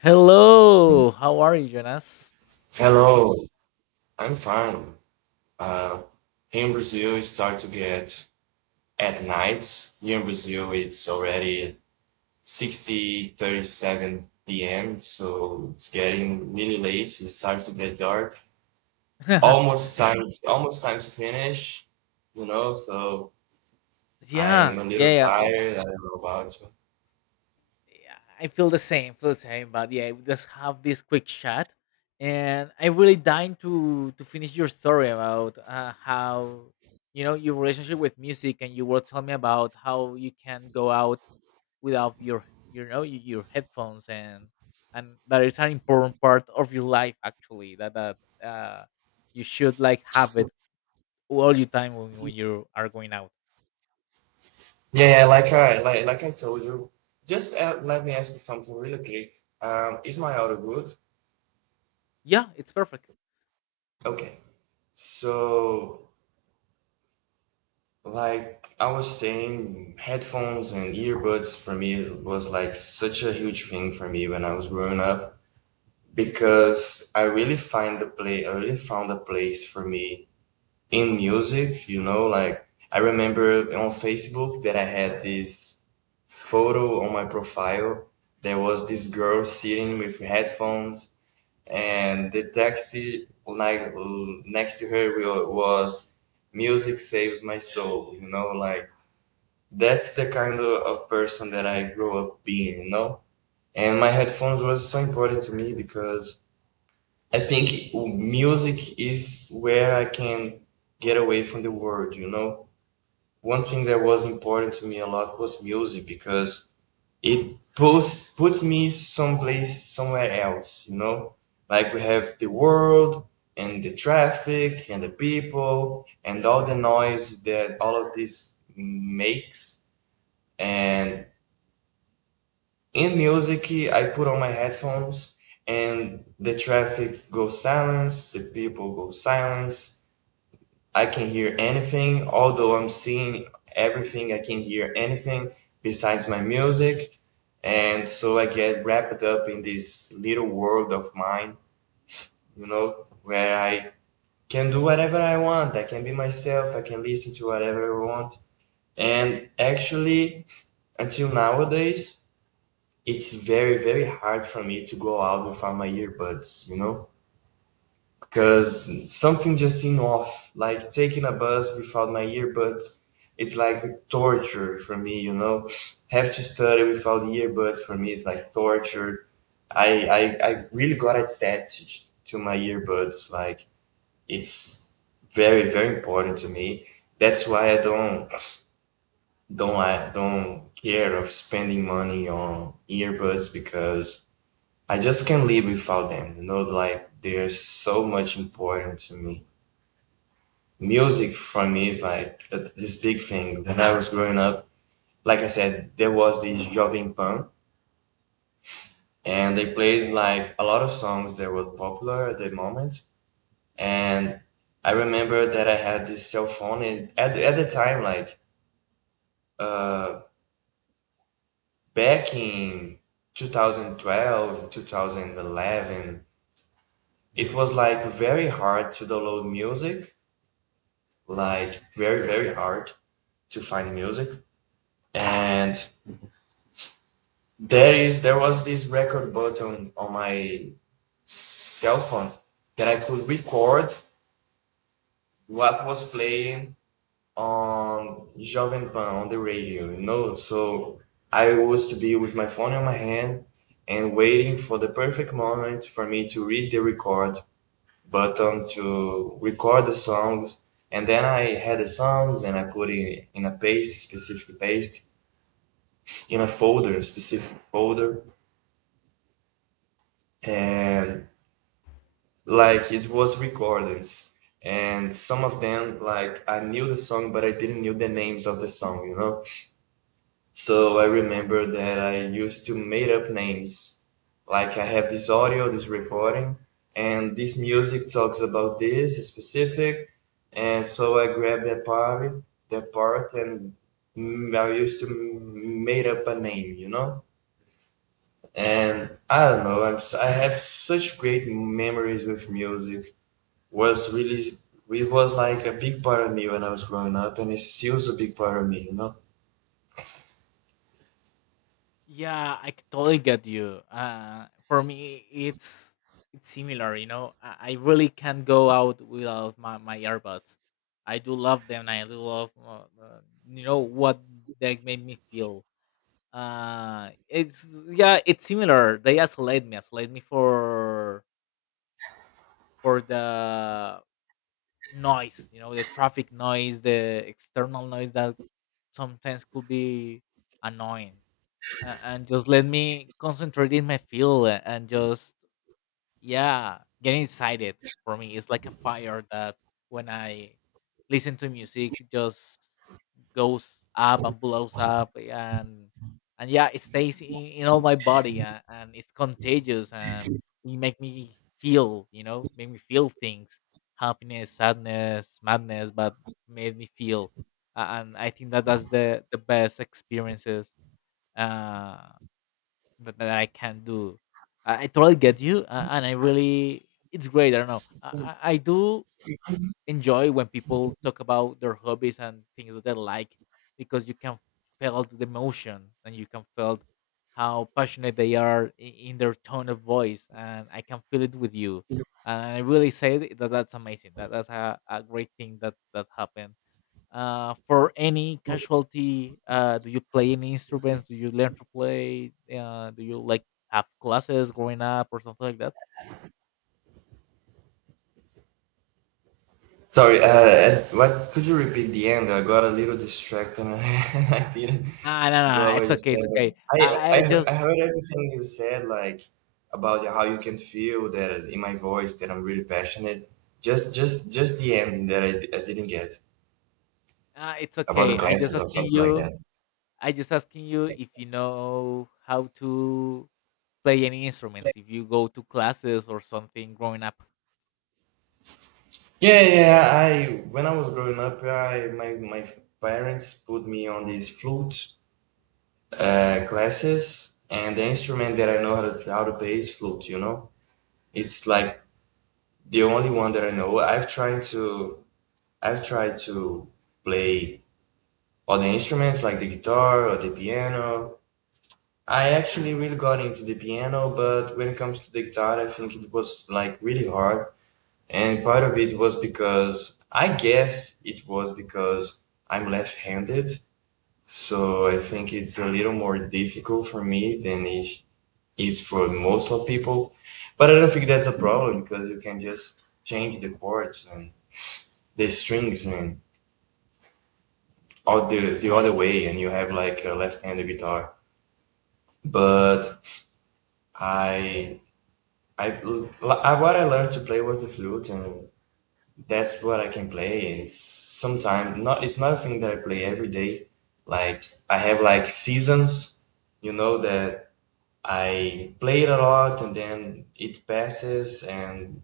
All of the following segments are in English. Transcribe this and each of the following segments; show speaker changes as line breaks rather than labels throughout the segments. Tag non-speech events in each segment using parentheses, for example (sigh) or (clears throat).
Hello, how are you, Jonas?
Hello, I'm fine. Uh, Here in Brazil, it starts to get at night. Here in Brazil, it's already 60 37 p.m., so it's getting really late. It starts to get dark.
(laughs) yeah,
Almost time to finish, you know, so I'm a little
yeah. Oh,
tired. I don't know about you.
yeah, I feel the same, feel the same. But yeah, let's have this quick chat. And I really dying to finish your story about how you know your relationship with music, and you were telling me about how you can go out without your you know your headphones, and that is an important part of your life actually. That that uh, you should like have it all your time when you are going out.
Yeah, yeah, like I told you. Just let me ask you something really quick. Is my audio good?
Yeah, it's perfect.
Okay. So. Like I was saying, headphones and earbuds for me was like such a huge thing for me when I was growing up because I really find the play I really found a place for me in music, you know, like I remember on Facebook that I had this photo on my profile. There was this girl sitting with headphones and the text like next to her was music saves my soul, you know, like that's the kind of person that I grew up being, you know? And my headphones was so important to me because I think music is where I can get away from the world, you know? One thing that was important to me a lot was music because it puts me someplace somewhere else, you know? Like we have the world and the traffic and the people and all the noise that all of this makes. And in music, I put on my headphones and the traffic goes silence, the people go silence. I can hear anything, although I'm seeing everything, I can hear anything besides my music. And so I get wrapped up in this little world of mine, you know, where I can do whatever I want. I can be myself, I can listen to whatever I want. And actually, until nowadays, it's very very hard for me to go out without my earbuds, you know, because something just seems off. Like taking a bus without my earbuds, it's like torture for me, you know. Have to study without earbuds, for me it's like torture. i i, I really got attached to my earbuds, like it's very very important to me. That's why I don't care of spending money on earbuds because I just can't live without them. You know, like they're so much important to me. Music for me is like this big thing. When I was growing up, like I said, there was this Jovem Pan, and they played like a lot of songs that were popular at the moment. And I remember that I had this cell phone, and at the time, like uh, back in 2012, 2011, it was like very hard to download music, like very very hard to find music. And there was this record button on my cell phone that I could record what was playing on Jovem Pan on the radio, you know. So I used to be with my phone in my hand and waiting for the perfect moment for me to read the record button to record the songs. And then I had the songs and I put it in a paste, specific paste, in a folder, a specific folder, and like it was recordings. And some of them, like I knew the song, but I didn't knew the names of the song, you know. So I remember that I used to made up names. Like I have this audio, this recording, and this music talks about this specific. And so I grabbed that part, and I used to made up a name, you know. And I don't know, I have such great memories with music. Was really, it was like a big part of me when I was growing up, and it still is a big part of me, you know?
Yeah, totally get you. For me, it's similar. You know, I really can't go out without my earbuds. I do love them. I do love you know what they make me feel. It's yeah, it's similar. They isolate me for the noise. You know, the traffic noise, the external noise that sometimes could be annoying. And just let me concentrate in my field and just yeah, get excited. For me it's like a fire that when I listen to music just goes up and blows up and yeah, it stays in all my body, and it's contagious, and it make me feel, you know, make me feel things, happiness, sadness, madness, but made me feel. And I think that that's the best experiences uh that I can do. I totally get you, and I really, it's great. I don't know. I I do enjoy when people talk about their hobbies and things that they like, because you can feel the emotion and you can feel how passionate they are in their tone of voice, and I can feel it with you. And I really say that that's amazing. That's a great thing that that happened, for any casualty. Do you play any instruments, do you learn to play, do you like have classes growing up or something like that?
Sorry, and what could you repeat the end? I got a little distracted and (laughs) I didn't
No, no, no,
go what
it's
you
okay,
said.
it's
But
okay, I
I
just,
heard everything you said, like about how you can feel that in my voice that I'm really passionate. Just the ending that I didn't get
it's
about the
okay, I just
classes or
asking
something like
you,
that.
I just asking you if you know how to play any instruments, if you go to classes or something growing up.
Yeah, yeah. I when I was growing up, I my my parents put me on these flute classes, and the instrument that I know how to play is flute. You know, it's like the only one that I know. I've tried to play other instruments like the guitar or the piano. I actually really got into the piano, but when it comes to the guitar, I think it was like really hard. And part of it was because I guess it was because I'm left-handed, so I think it's a little more difficult for me than it is for most of people. But I don't think that's a problem because you can just change the chords and the strings and all the other way, and you have like a left-handed guitar. But I I what I learned to play was the flute, and that's what I can play. It's sometimes not it's not a thing that I play every day. Like I have like seasons, you know, that I play it a lot and then it passes and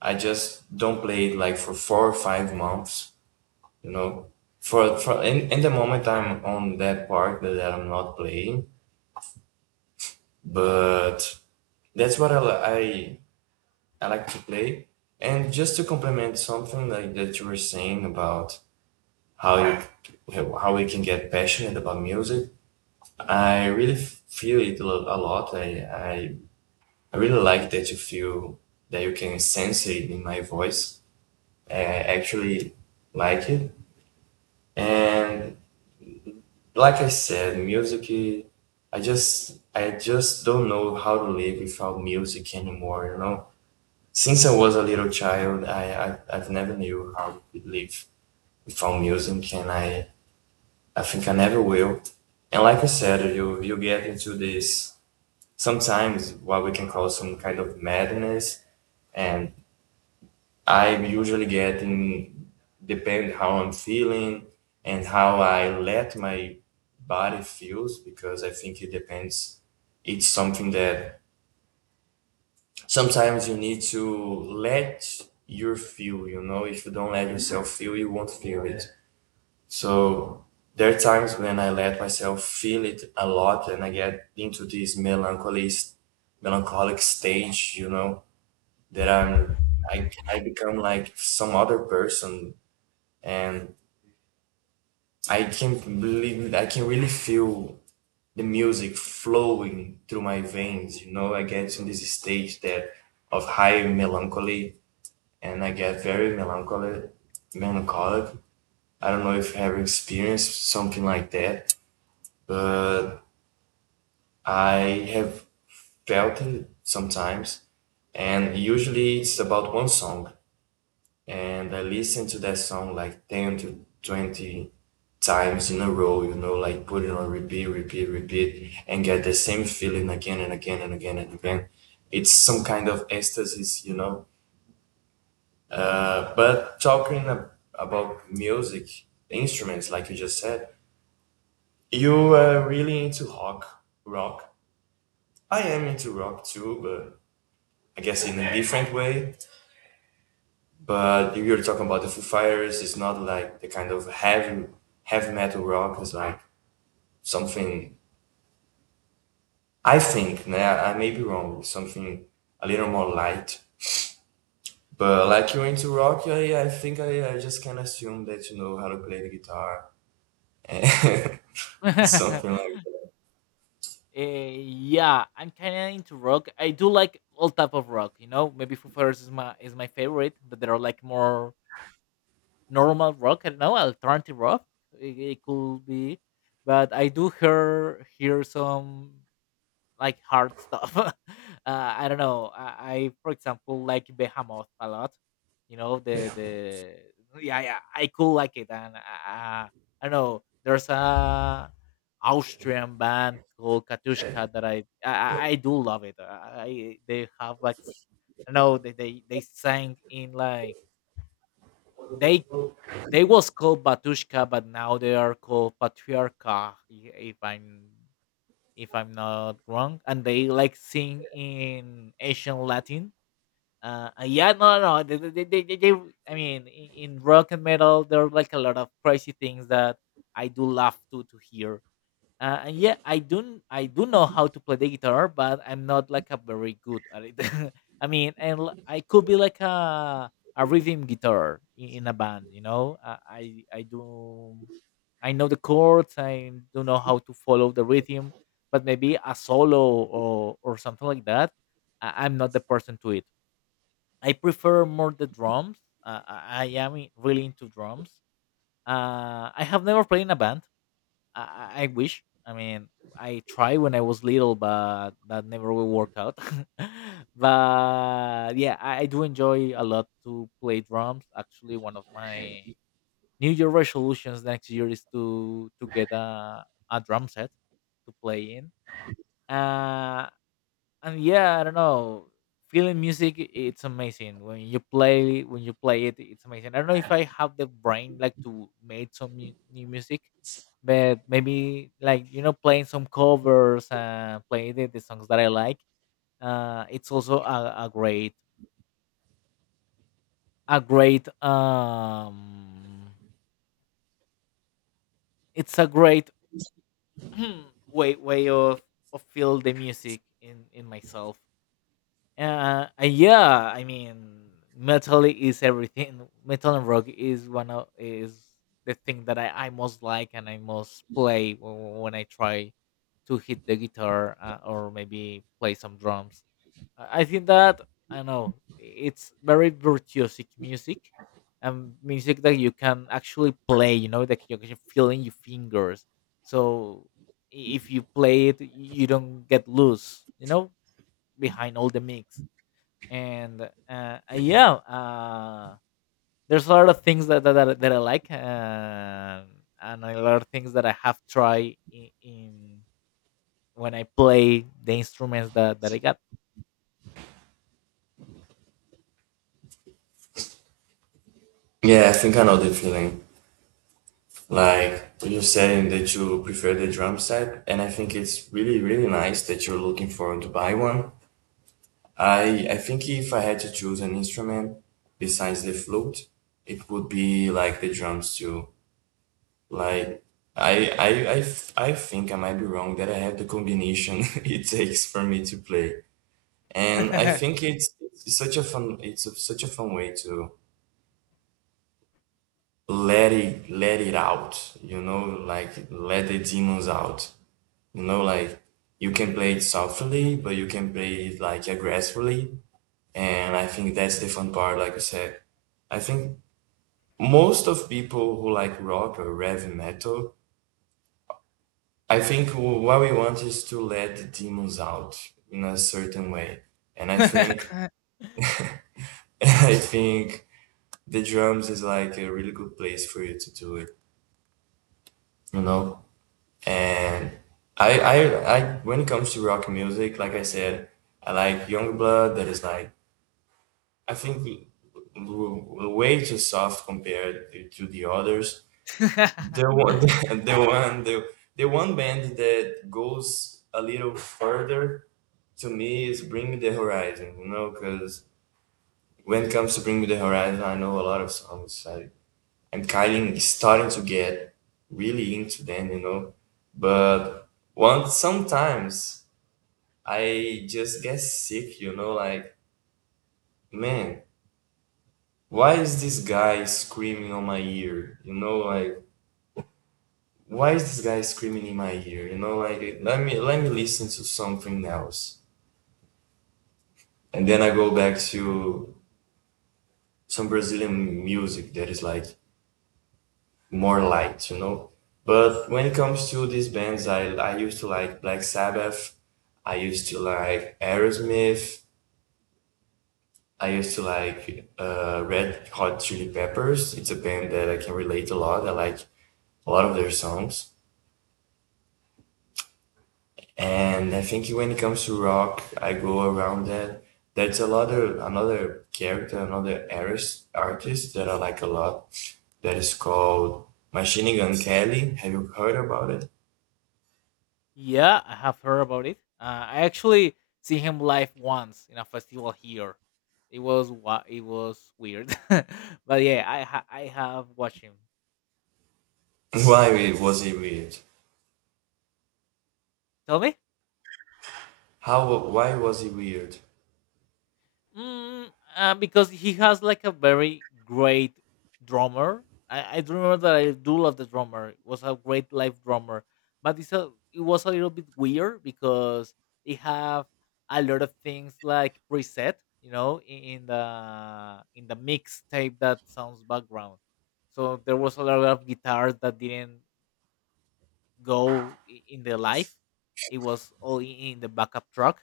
I just don't play it like for 4 or 5 months, you know. In the moment I'm on that part that, that I'm not playing, but that's what I I like to play. And just to complement something like that you were saying about how you how we can get passionate about music. I really feel it a a lot. I I really like that you feel that you can sense it in my voice. I actually like it, and like I said, music. I just don't know how to live without music anymore. You know, since I was a little child, I I've never knew how to live without music, and I think I never will. And like I said, you get into this sometimes what we can call some kind of madness, and I usually get in depend how I'm feeling and how I let my body feels because I think it depends. It's something that sometimes you need to let your feel. You know, if you don't let yourself feel, you won't feel it. So there are times when I let myself feel it a lot and I get into this melancholy, melancholic stage, you know, that I become like some other person and I can really feel the music flowing through my veins, you know, I get in this stage that of high melancholy and I get very melancholic, melancholic. I don't know if you have experienced something like that, but I have felt it sometimes, and usually it's about one song, and I listen to that song like 10 to 20 times in a row, you know, like put it on repeat, repeat, repeat, and get the same feeling again and again and again and again. It's some kind of ecstasy, you know. But talking about music, instruments, like you just said, you are really into rock, rock. I am into rock too, but I guess in a different way. But if you're talking about the Foo Fighters, it's not like the kind of heavy heavy metal rock. It's like something, I think. Nah, I may be wrong. Something a little more light. But like you're into rock, I just can assume that you know how to play the guitar. (laughs)
(laughs) uh,
Something like that.
yeah, I'm kind of into rock. I do like all type of rock, you know, maybe Foo Fighters is my favorite, but there are like more normal rock. I don't know, alternative rock. It could be, but I do hear some like hard stuff. (laughs) I don't know. I for example like Behemoth a lot. You know the yeah, I could like it, and I don't know. There's a Austrian band called Katushka that I I do love it. I they have like I know they they sang in like they they was called Batushka, but now they are called Patriarcha, if I'm, if I'm not wrong. And they like sing in Asian Latin. Yeah, no, no, no, they, I mean, in rock and metal, there are like a lot of crazy things that I do love to hear. And yeah, I do know how to play the guitar, but I'm not like a very good at it. (laughs) I mean, and I could be like a rhythm guitar in a band, you know. I know the chords, I do know how to follow the rhythm, but maybe a solo or something like that, I'm not the person to it. I prefer more the drums. I am really into drums. I have never played in a band. I I wish. I mean, I tried when I was little, but that never will work out. (laughs) But yeah, I do enjoy a lot to play drums. Actually, one of my New Year resolutions next year is to get a drum set to play in. Uh, and yeah, I don't know, feeling music, it's amazing when you play, when you play it, it's amazing. I don't know if I have the brain like to make some new music, but maybe like you know playing some covers and playing the songs that I like. It's also a great it's a great (clears throat) way of feel the music in myself. Yeah, I mean, metal is everything. Metal and rock is one of is the thing that I most like and I most play when I try to hit the guitar, or maybe play some drums. I think that, I don't know, it's very virtuosic music, and music that you can actually play. You know, that you can feel in your fingers. So if you play it, you don't get loose. You know, behind all the mix, and yeah, there's a lot of things that I like, and a lot of things that I have tried in when I play the instruments that I got.
Yeah, I think I know the feeling. Like you're saying that you prefer the drum set, and I think it's really, really nice that you're looking forward to buy one. I think if I had to choose an instrument besides the flute, it would be like the drums too. Like I I I think I might be wrong that I have the combination (laughs) it takes for me to play. And I think it's such a fun such a fun way to let it out, you know, like let the demons out. You know, like you can play it softly, but you can play it like aggressively. And I think that's the fun part, like I said. I think most of people who like rock or heavy metal, I think what we want is to let the demons out in a certain way. And I think
(laughs)
(laughs) I think the drums is like a really good place for you to do it, you know? And I, when it comes to rock music, like I said, I like Youngblood. That is like I think way too soft compared to the others. The one, (laughs) the one, the, the one band that goes a little further to me is Bring Me the Horizon. You know, because when it comes to Bring Me the Horizon, I know a lot of songs. I'm kind of starting to get really into them. You know, but once sometimes I just get sick, you know, like, man, why is this guy screaming on my ear? You know, like, why is this guy screaming in my ear? You know, like, let me listen to something else. And then I go back to some Brazilian music that is like more light, you know. But when it comes to these bands, I used to like Black Sabbath. I used to like Aerosmith. I used to like Red Hot Chili Peppers. It's a band that I can relate a lot. I like a lot of their songs. And I think when it comes to rock, I go around that. That's a lot of another character, another artist that I like a lot. That is called Machine Gun Kelly. Have you heard about it?
Yeah, I have heard about it. I actually see him live once in a festival here. It it was weird. (laughs) But yeah, I have watched him.
(laughs) Why was he weird?
Tell me.
How? Why was he weird?
Mm, because he has like a very great drummer. I do remember that I do love the drummer. It was a great live drummer, but it was a little bit weird because they have a lot of things like preset, you know, in the in the mixtape that sounds background. So there was a lot of guitars that didn't go in the live. It was all in the backup track,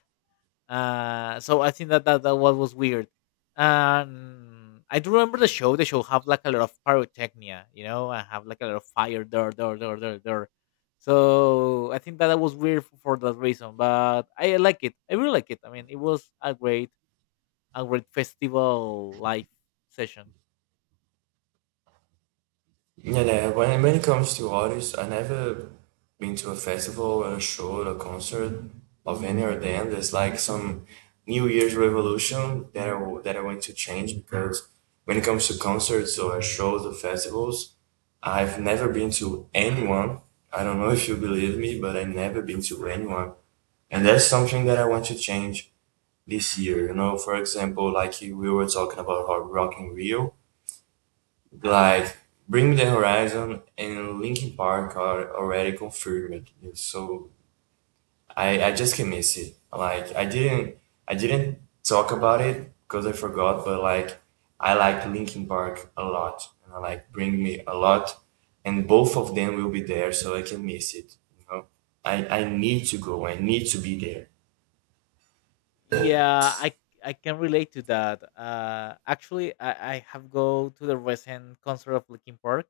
so I think that that what was weird. I do remember the show. The show have like a lot of pyrotechnia, you know, and have like a lot of fire there. So I think that that was weird for that reason, but I like it. I really like it. I mean, it was a great festival live session.
Yeah, yeah, when it comes to artists, I never been to a festival, a show, a concert of any of them. There's like some New Year's revolution that that I want to change because when it comes to concerts or shows or festivals, I've never been to anyone. I don't know (laughs) if you believe me, but I've never been to anyone. And that's something that I want to change this year. You know, for example, like we were talking about Rock in Rio. Like Bring Me the Horizon and Linkin Park are already confirmed, so I just can miss it. Like I didn't talk about it because I forgot, but like I like Linkin Park a lot and I like Bring Me a lot, and both of them will be there, so I can miss it. You know, I need to go. I need to be there.
Yeah, I can relate to that. Actually, I have go to the recent concert of Linkin Park,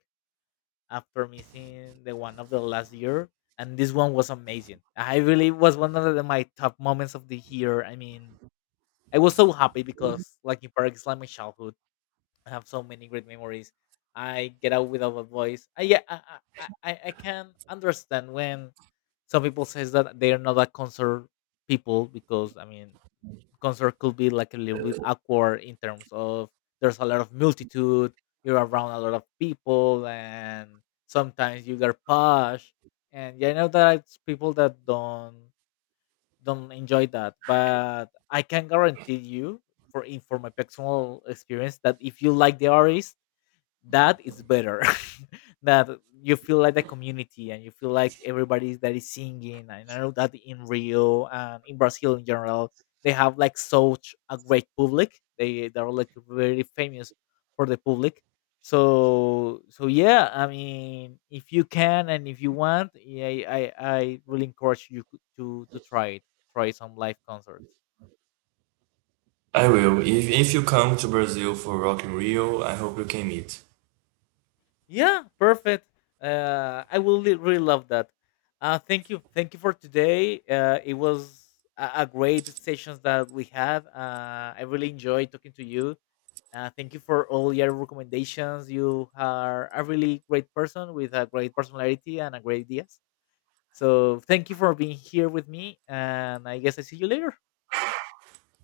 after missing the one of the last year, and this one was amazing. I really was one of my top moments of the year. I mean, I was so happy because, like in Park, it's like my childhood. I have so many great memories. I get out without a voice. I yeah, I can understand when some people says that they are not a concert people, because I mean concert could be like a little bit awkward in terms of there's a lot of multitude, you're around a lot of people, and sometimes you get posh. And yeah, I know that it's people that don't enjoy that, but I can guarantee you for in for my personal experience that if you like the artist that is better (laughs) that you feel like the community and you feel like everybody that is singing. And I know that in rio and in brazil in general, they have like such a great public, they they're like very famous for the public, so so yeah, I mean, if you can and if you want, yeah, I really encourage you to try it, try some live concerts.
I will. If you come to Brazil for Rock in Rio, I hope you can meet.
Yeah, perfect. I will really love that. Thank you for today. It was a great sessions that we had. I really enjoyed talking to you. Thank you for all your recommendations. You are a really great person with a great personality and a great ideas. So thank you for being here with me, and I guess I see you later.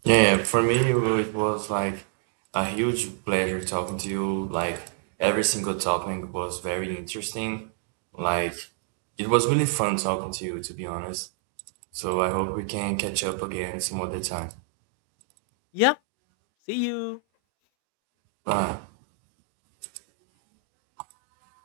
Yeah, yeah, for me, it was like a huge pleasure talking to you. Like, every single topic was very interesting. Like, it was really fun talking to you, to be honest. So I hope we can catch up again some other time.
Yeah, see you.